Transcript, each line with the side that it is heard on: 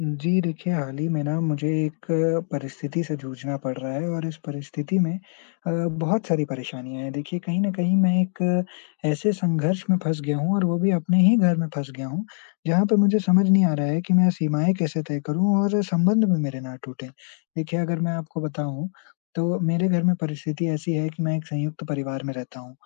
left: जी, देखिए हाल ही में ना मुझे एक परिस्थिति से जूझना पड़ रहा है और इस परिस्थिति में बहुत सारी परेशानियाँ हैं। देखिए कहीं न कहीं मैं एक ऐसे संघर्ष में फँस गया हूँ और वो भी अपने ही घर में फँस गया हूँ, जहाँ पे मुझे समझ नहीं आ रहा है कि मैं सीमाएँ कैसे तय करूँ और संबंध भी मेरे ना टूटें। देखिए अगर मैं आपको बताऊँ, तो मेरे घर में परिस्थिति ऐसी है कि मैं एक संयुक्त परिवार में रहता हूँ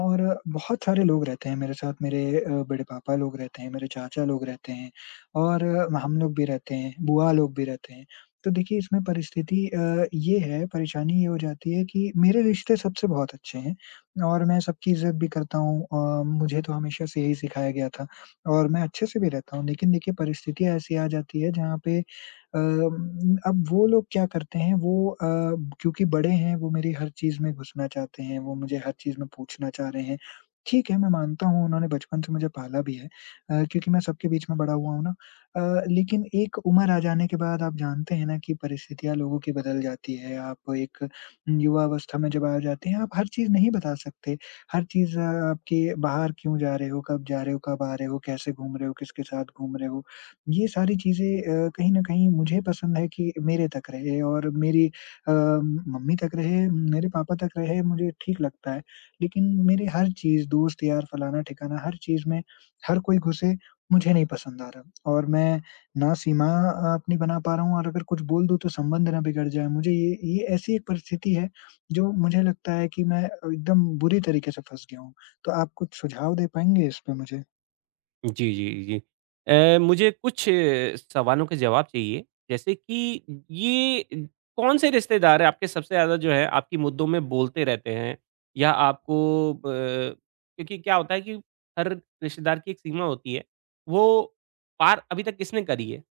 left: और बहुत सारे लोग रहते हैं मेरे साथ। मेरे बड़े पापा लोग रहते हैं, मेरे चाचा लोग रहते हैं, और हम लोग भी रहते हैं, बुआ लोग भी रहते हैं। तो देखिए इसमें परिस्थिति ये है परेशानी ये हो जाती है कि मेरे रिश्ते सबसे बहुत अच्छे हैं और मैं सबकी इज़्ज़त भी करता हूँ, मुझे तो हमेशा से यही सिखाया गया था और मैं अच्छे से भी रहता हूँ। लेकिन देखिए परिस्थिति ऐसी आ जाती है जहाँ पे अब वो लोग क्या करते हैं वो क्योंकि बड़े हैं वो मेरी हर चीज़ में घुसना चाहते हैं, वो मुझे हर चीज़ में पूछना चाह रहे हैं। ठीक है, मैं मानता हूँ उन्होंने बचपन से मुझे पाला भी है, क्योंकि मैं सबके बीच में बड़ा हुआ हूँ ना। अ, लेकिन एक उम्र आ जाने के बाद आप जानते हैं ना कि परिस्थितियाँ लोगों की बदल जाती है। आप एक युवा अवस्था में जब आ जाते हैं, आप हर चीज़ नहीं बता सकते। हर चीज़ आपकी बाहर क्यों जा रहे हो, कब जा रहे हो, कब आ रहे हो, कैसे घूम रहे हो, किसके साथ घूम रहे हो। ये सारी चीज़ें कहीं न कहीं मुझे पसंद है कि मेरे तक रहे और मेरी मम्मी तक रहे, मेरे पापा तक रहे, मुझे ठीक लगता है। लेकिन मेरे हर चीज़ दोस्त यार, फलाना-ठिकाना हर चीज़ में हर कोई घुसे मुझे नहीं पसंद आ रहा और मैं ना सीमा अपनी बना पा रहा हूँ और अगर कुछ बोल दूँ तो संबंध ना बिगड़ जाए। मुझे ये ऐसी एक परिस्थिति है जो मुझे लगता है कि मैं एकदम बुरी तरीके से फँस गया हूँ। तो आप कुछ सुझाव दे पाएँगे इस पे मुझे?
right: जी, जी, जी। मुझे कुछ सवालों के जवाब चाहिए, जैसे कि ये कौन-से रिश्तेदार हैं आपके सबसे ज़्यादा जो है आपकी मुद्दों में बोलते रहते हैं? या आपको ब क्योंकि क्या होता है कि हर रिश्तेदार की एक सीमा होती है, वो पार अभी तक किसने करी है?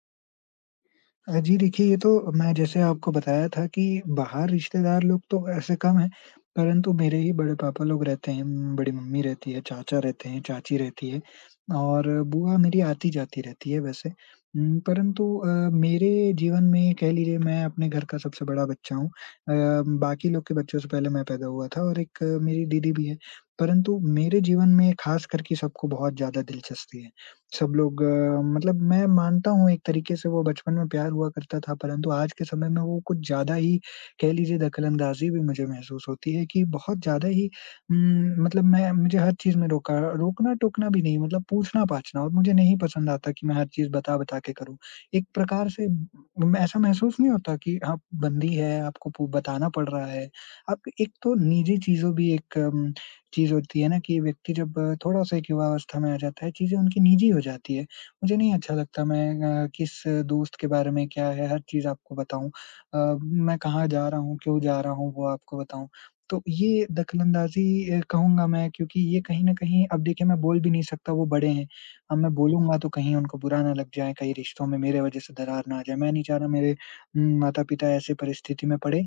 left: जी देखिए, ये तो मैं जैसे आपको बताया था कि बाहर रिश्तेदार लोग तो ऐसे कम हैं, परंतु मेरे ही बड़े पापा लोग रहते हैं, बड़ी मम्मी रहती है, चाचा रहते हैं, चाची रहती है और बुआ मेरी आती-जाती रहती है वैसे। परंतु मेरे जीवन में कह लीजिए मैं अपने घर का सबसे बड़ा बच्चा हूँ। बाकी लोग के बच्चों से पहले मैं पैदा हुआ था और एक, मेरी दीदी भी है, परंतु मेरे जीवन में ख़ास करके सबको बहुत ज़्यादा दिलचस्पी है। सब लोग, मतलब मैं मानता हूँ एक तरीके से वो बचपन में प्यार हुआ करता था, परंतु आज के समय में वो कुछ ज़्यादा ही कह लीजिए दखल-अंदाज़ी भी मुझे महसूस होती है कि बहुत ज़्यादा ही मतलब मैं मुझे हर चीज़ में रोका रोकना-टोकना भी नहीं मतलब पूछना-पाछना और मुझे नहीं पसंद आता कि मैं हर चीज़ बता-बता के करूँ। एक प्रकार से ऐसा महसूस नहीं होता कि आप बंदी है, आपको पू बताना पड़ रहा है। आप एक तो निजी चीज़ों भी एक चीज़ होती है ना कि व्यक्ति जब थोड़ा-सा एक युवावस्था में आ जाता है, चीज़ें उनकी निजी हो जाती है। मुझे नहीं अच्छा लगता मैं, किस दोस्त के बारे में क्या है, हर चीज़ आपको बताऊँ। अ, मैं कहाँ जा रहा हूँ, क्यों जा रहा हूँ, वो आपको बताऊँ। तो ये दखलंदाज़ी, कहूँगा मैं क्योंकि ये कहीं न कहीं अब देखिए मैं बोल भी नहीं सकता वो बड़े हैं। अब मैं
right: जी,
left: बोलूँगा तो कहीं उनको बुरा ना लग जाए, कहीं रिश्तों में मेरे वज़ह से दरार ना आ जाए। मैं नहीं चाह रहा मेरे माता-पिता ऐसी परिस्थिति में पड़े,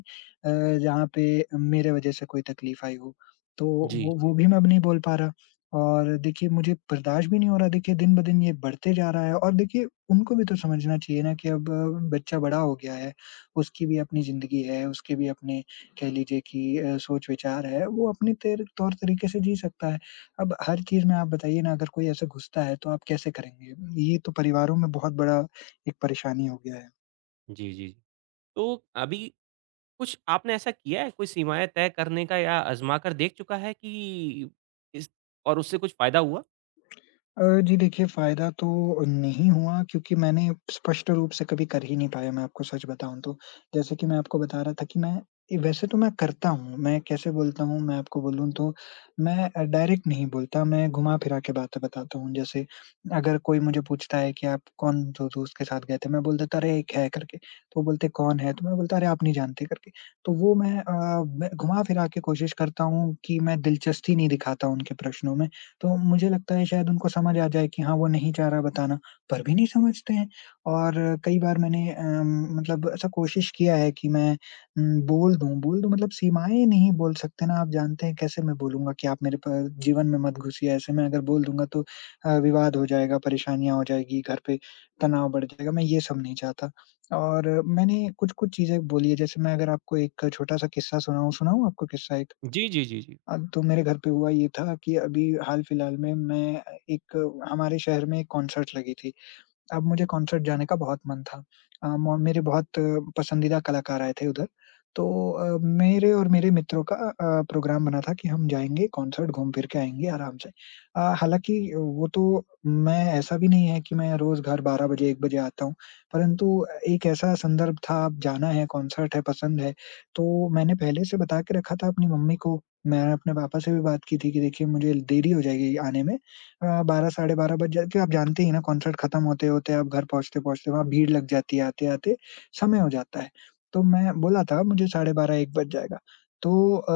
left: जहाँ पे मेरे वज़ह से कोई तकलीफ़ आई हो। तो
right: जी,
left: वो भी मैं अब नहीं बोल पा रहा और देखिए मुझे बर्दाश्त भी नहीं हो रहा, देखिए दिन-ब-दिन ये बढ़ते जा रहा है और देखिए उनको भी तो समझना चाहिए ना कि अब बच्चा बड़ा हो गया है, उसकी भी अपनी ज़िंदगी है, उसके भी अपने कह लीजिए कि सोच-विचार है, वो अपने तेर तौर-तरीके से जी सकता है। अब हर चीज़ में आप बताइए ना अगर कोई ऐसे घुसता है तो आप कैसे करेंगे? ये तो परिवारों में बहुत बड़ा एक परेशानी हो गया है।
right: जी, जी। जी। तो अभी कुछ आपने ऐसा किया है, कोई सीमाएँ तय करने का या आज़मा कर देख चुका है कि इस और उससे कुछ फ़ायदा हुआ?
left: जी देखिए, फ़ायदा तो नहीं हुआ क्योंकि मैंने स्पष्ट रूप से कभी कर ही नहीं पाया, मैं आपको सच बताऊँ तो। जैसे कि मैं आपको बता रहा था कि मैं वैसे तो मैं करता हूँ, मैं कैसे बोलता हूँ मैं आपको बोलूँ तो मैं, डायरेक्ट नहीं बोलता, मैं घुमा-फिरा के बातें बताता हूँ। जैसे अगर कोई मुझे पूछता है कि आप कौन दो दोस्त के साथ गए थे? मैं बोल देता अरे एक है करके, तो वो बोलते कौन है? तो मैं बोलता अरे आप नहीं जानते करके। तो वो मैं घुमा-फिरा के कोशिश करता हूँ कि मैं दिलचस्पी नहीं दिखाता उनके प्रश्नों में, तो मुझे लगता है शायद उनको समझ आ जाए कि हाँ, वो नहीं चाह रहा बताना, पर भी नहीं समझते हैं। और कई बार मैंने, मतलब ऐसा कोशिश किया है कि मैं, बोल दूँ मतलब सीमाएँ नहीं बोल सकते ना, आप जानते हैं कैसे मैं बोलूँगा कि आप मेरे प जीवन में मत घुसिए, ऐसे मैं अगर बोल दूँगा तो, विवाद हो जाएगा, परेशानियाँ हो जाएगी, घर पे तनाव बढ़ जाएगा, मैं ये सब नहीं चाहता। और मैंने कुछ-कुछ चीज़ें बोली है, जैसे मैं अगर आपको एक छोटा-सा किस्सा सुनाऊँ सुनाऊँ आपको किस्सा एक?
right: जी, जी, जी, जी।
left: अब तो मेरे घर पे हुआ ये था कि अभी हाल-फिलहाल में मैं एक हमारे शहर में एक कॉन्सर्ट लगी थी। अब मुझे कॉन्सर्ट जाने का बहुत मन था। अ, मो मेरे बहुत पसंदीदा कलाकार आए थे उधर। तो मेरे और मेरे मित्रों का प्रोग्राम बना था कि हम जाएँगे कॉन्सर्ट, घूम फिर के आएँगे आराम से। हालाँकि वो तो मैं ऐसा भी नहीं है कि मैं रोज़ घर 12 बजे, 1 बजे आता हूँ, परंतु एक ऐसा संदर्भ था अब जाना है, कॉन्सर्ट है, पसंद है, तो मैंने पहले से बता के रखा था अपनी मम्मी को। मैंने अपने पापा से भी बात की थी कि देखिए मुझे देरी हो जाएगी आने में, 12 साढ़े 12 बज जाते क्योंकि आप जानते ही हैं ना कॉन्सर्ट खत्म होते-होते आप घर पहुँचते-पहुँचते वहाँ भीड़ लग जाती है आते-आते, समय हो जाता है। तो मैं बोला था मुझे साढ़े 12-1 बज जाएगा। तो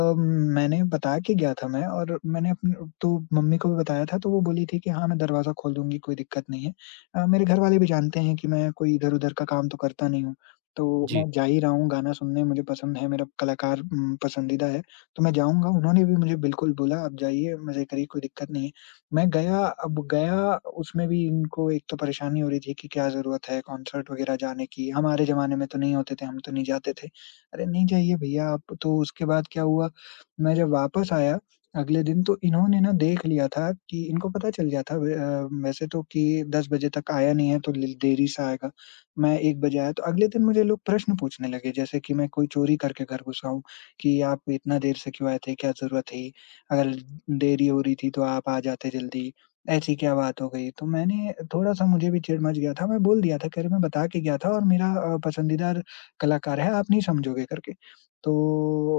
left: मैंने बता के गया था मैं और मैंने अपने तो मम्मी को भी बताया था तो वो बोली थी कि हाँ, मैं दरवाज़ा खोल दूँगी कोई दिक्कत नहीं है। मेरे घरवाले भी जानते हैं कि मैं कोई इधर-उधर का काम तो करता नहीं हूँ। तो
right: जी,
left: मैं जा ही रहा हूँ गाना सुनने, मुझे पसंद है, मेरा कलाकार पसंदीदा है। तो मैं जाऊँगा, उन्होंने भी मुझे बिल्कुल बोला आप जाइए मज़े करिए कोई दिक्कत नहीं है। मैं गया, अब गया, उसमें भी इनको एक तो परेशानी हो रही थी कि क्या ज़रूरत है कॉन्सर्ट वगैरह जाने की, हमारे ज़माने में तो नहीं होते थे, हम तो नहीं जाते थे। अरे! नहीं जाइए भैया आप, तो उसके बाद क्या हुआ, मैं जब वापस आया अगले दिन तो इन्होंने ना देख लिया था कि इनको पता चल गया था वे, वैसे तो कि 10 बजे तक आया नहीं है तो ल देरी से आएगा। मैं 1 बजे आया तो अगले दिन मुझे लोग प्रश्न पूछने लगे जैसे कि मैं कोई चोरी करके घर घुसा हूँ, कि आप इतना देर से क्यों आए थे? क्या ज़रूरत थी? अगर देरी हो रही थी तो आप आ जाते जल्दी, ऐसी क्या बात हो गई? तो मैंने थोड़ा-सा मुझे भी चिढ़ मच गया था, मैं बोल दिया था कि अरे मैं बता के गया था और मेरा, पसंदीदा कलाकार है, आप नहीं समझोगे करके। तो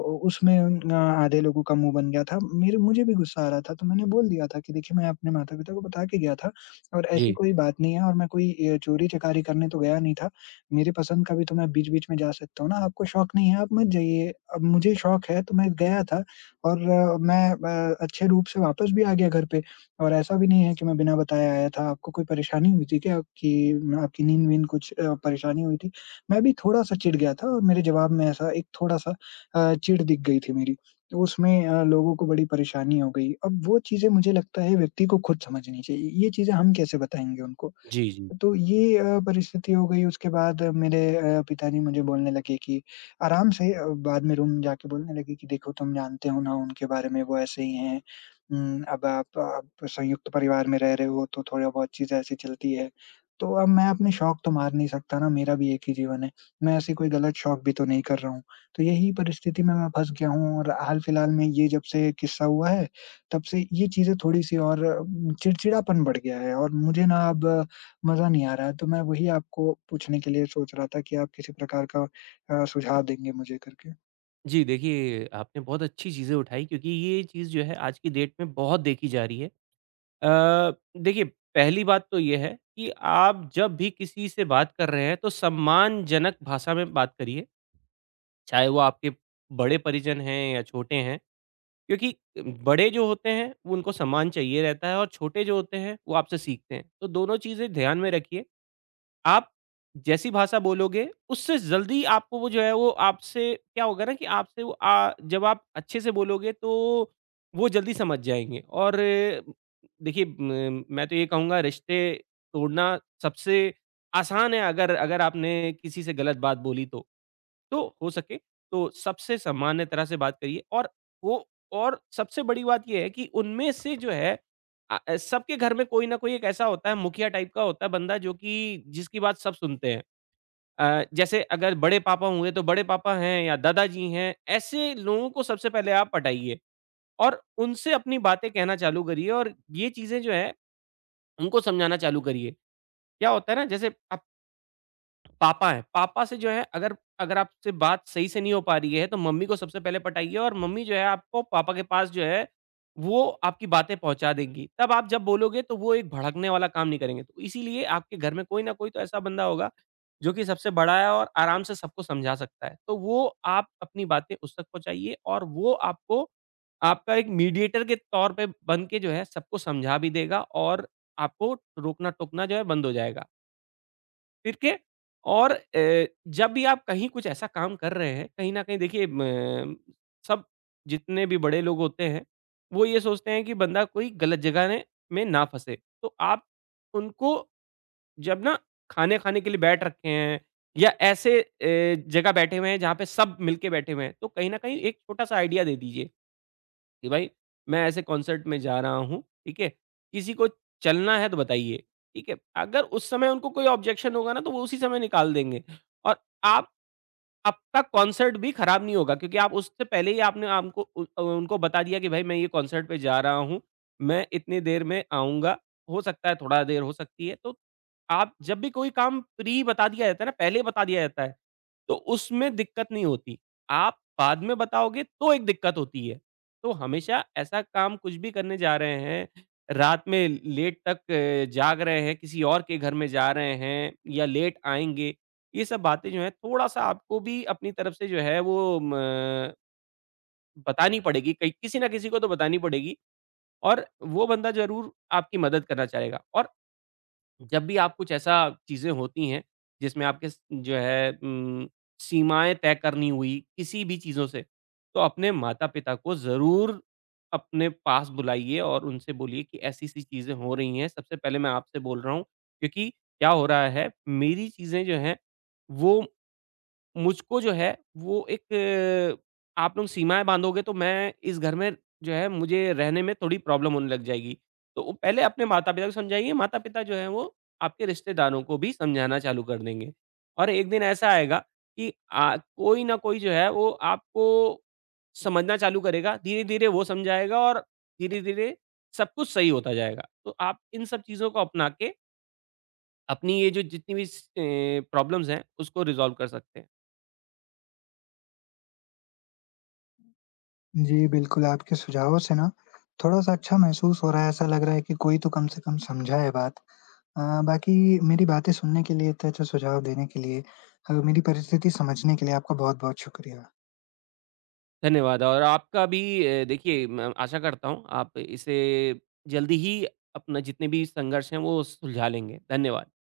left: उ उसमें आधे लोगों का मुँह बन गया था, मेरे मुझे भी गुस्सा आ रहा था तो मैंने बोल दिया था कि देखिए मैं अपने माता-पिता को बता के गया था और ऐसी
right: जी।
left: कोई बात नहीं है और मैं कोई, चोरी-चकारी करने तो गया नहीं था। मेरे पसंद का भी तो मैं बीच-बीच में जा सकता हूँ ना, आपको शौक नहीं है आप मत जाइए। अब मुझे शौक है तो मैं गया था और मैं अच्छे रूप से वापस भी आ गया घर पे और ऐसा भी नहीं है कि मैं बिना बताए आया था। आपको कोई परेशानी हुई थी क्या कि आपकी नींद-वींद कुछ, परेशानी हुई थी? मैं भी थोड़ा-सा चिढ़ गया था और मेरे जवाब में ऐसा एक थोड़ा-सा, चिढ़ दिख गई थी मेरी। तो उसमें, लोगों को बड़ी परेशानी हो गई। अब वो चीज़ें मुझे लगता है व्यक्ति को खुद समझनी चाहिए। ये चीज़ें हम कैसे बताएँगे उनको?
right: जी, जी।
left: तो ये, परिस्थिति हो गई उसके बाद मेरे, पिताजी मुझे बोलने लगे कि आराम से, बाद में रूम जाके बोलने लगे कि देखो तुम जानते हो ना उनके बारे में वो ऐसे ही हैं, अब आप संयुक्त परिवार में रह रहे हो तो थोड़ा बहुत चीज़ ऐसी चलती है। तो अब मैं अपने शौक तो मार नहीं सकता ना, मेरा भी एक ही जीवन है। मैं ऐसी कोई गलत शौक भी तो नहीं कर रहा हूँ। तो यही परिस्थिति में मैं फँस गया हूँ और हाल-फिलहाल में ये जब से किस्सा हुआ है, तब से ये चीज़ें थोड़ी-सी और चिड़चिड़ापन बढ़ गया है और मुझे ना अब मज़ा नहीं आ रहा है, तो मैं वही आपको पूछने के लिए सोच रहा था कि आप किसी प्रकार का, सुझाव देंगे मुझे करके?
right: जी, देखिए आपने बहुत अच्छी चीज़ें उठाई क्योंकि ये चीज़ जो है आज की डेट में बहुत देखी जा रही है। अ, देखिए पहली बात तो ये है कि आप जब भी किसी से बात कर रहे हैं तो सम्मानजनक भाषा में बात करिए, चाहे वो आपके बड़े परिजन हैं या छोटे हैं। क्योंकि बड़े जो होते हैं वो उनको सम्मान चाहिए रहता है और छोटे जो होते हैं वो आपसे सीखते हैं। तो दोनों चीज़ें ध्यान में रखिए। आप जैसी भाषा बोलोगे, उससे जल्दी आपको वो जो है वो आपसे क्या होगा ना कि आपसे वो आ जब आप अच्छे से बोलोगे तो वो जल्दी समझ जाएँगे और देखिए म मैं तो ये कहूँगा रिश्ते तोड़ना सबसे आसान है अगर अगर आपने किसी से गलत बात बोली तो। तो हो सके तो सबसे सामान्य तरह से बात करिए और वो और सबसे बड़ी बात ये है कि उनमें से जो है सबके घर में कोई ना कोई एक ऐसा होता है मुखिया टाइप का होता है बंदा जो कि जिसकी बात सब सुनते हैं। जैसे अगर बड़े पापा हुए तो बड़े पापा हैं या दादाजी हैं, ऐसे लोगों को सबसे पहले आप पटाइए और उनसे अपनी बातें कहना चालू करिए और ये चीज़ें जो है उनको समझाना चालू करिए। क्या होता है ना जैसे आप पापा हैं, पापा से जो है अगर अगर आपसे बात सही से नहीं हो पा रही है, तो मम्मी को सबसे पहले पटाइए और मम्मी जो है आपको पापा के पास जो है, वो आपकी बातें पहुँचा देंगी। तब आप जब बोलोगे तो वो एक भड़कने वाला काम नहीं करेंगे। तो इसीलिए आपके घर में कोई न कोई तो ऐसा बंदा होगा, जो कि सबसे बड़ा है और आराम से सबको समझा सकता है। तो वो आप अपनी बातें उस तक पहुँचाइए और वो आपको आपका एक मीडिएटर के तौर पे बन के जो है सबको समझा भी देगा और आपको रोकना-टोकना जो है बंद हो जाएगा। ठीक है? और जब भी आप कहीं कुछ ऐसा काम कर रहे हैं, कहीं न कहीं देखिए म सब जितने भी बड़े लोग होते हैं, वो ये सोचते हैं कि बंदा कोई गलत जगह ने में ना फँसे। तो आप उनको जब ना खाने खाने के लिए बैठ रखे हैं या ऐसे जगह बैठे हुए हैं जहाँ पे सब मिलके बैठे हुए हैं, तो कहीं न कहीं एक छोटा-सा आइडिया दे दीजिए। कि भाई मैं ऐसे कॉन्सर्ट में जा रहा हूँ, ठीक है? किसी को चलना है तो बताइए, ठीक है? अगर उस समय उनको कोई ऑब्जेक्शन होगा ना तो वो उसी समय निकाल देंगे और आप आपका कॉन्सर्ट भी ख़राब नहीं होगा क्योंकि आप उससे पहले ही आपने आपको उनको बता दिया कि भाई मैं ये कॉन्सर्ट पे जा रहा हूँ, मैं इतनी देर में आऊँगा, हो सकता है थोड़ा देर हो सकती है। तो आप जब भी कोई काम प्री बता दिया जाता है ना, पहले बता दिया जाता है तो उसमें दिक्कत नहीं होती। आप बाद में बताओगे तो एक दिक्कत होती है। तो हमेशा ऐसा काम कुछ भी करने जा रहे हैं, रात में लेट तक जाग रहे हैं, किसी और के घर में जा रहे हैं या लेट आएँगे, ये सब बातें जो हैं थोड़ा-सा आपको भी अपनी तरफ से जो है वो म बतानी पड़ेगी, कहीं किसी न किसी को तो बतानी पड़ेगी और वो बंदा ज़रूर आपकी मदद करना चाहेगा और जब भी आप कुछ ऐसा चीज़ें होती हैं, जिसमें आपके स जो है सीमाएँ तय करनी हुई, किसी भी चीज़ों से, तो अपने माता-पिता को ज़रूर अपने पास बुलाइए और उनसे बोलिए कि ऐसी-ऐसी चीज़ें हो रही हैं, सबसे पहले मैं आपसे बोल रहा हूँ, क्योंकि क्या हो रहा है, मेरी चीज़ें जो हैं, वो मुझको जो है वो एक अ, आप लोग सीमाएँ बाँधोगे तो मैं इस घर में जो है मुझे रहने में थोड़ी प्रॉब्लम होने लग जाएगी। तो वो पहले अपने माता-पिता को समझाइए, माता-पिता जो हैं वो आपके रिश्तेदारों को भी समझाना चालू कर देंगे। और एक दिन ऐसा आएगा कि आ कोई ना कोई जो है वो आपको समझना चालू करेगा, धीरे-धीरे वो समझाएगा और धीरे-धीरे सब कुछ सही होता जाएगा। तो आप इन सब चीज़ों को अपना के अपनी ये जो जितनी भी प्रॉब्लम्स हैं उसको रिज़ॉल्व कर सकते हैं।
left: जी, बिल्कुल, आपके सुझावों से ना थोड़ा-सा अच्छा महसूस हो रहा है, ऐसा लग रहा है कि कोई तो कम से कम समझा है बात। बाकी मेरी बातें सुनने के लिए, इतने अच्छे सुझाव देने के लिए, मेरी परिस्थिति समझने के लिए आपका बहुत-बहुत शुक्रिया।
right: धन्यवाद और आपका भी देखिए मैं आशा करता हूँ आप इसे जल्दी ही अपना जितने भी संघर्ष हैं वो सुलझा लेंगे। धन्यवाद।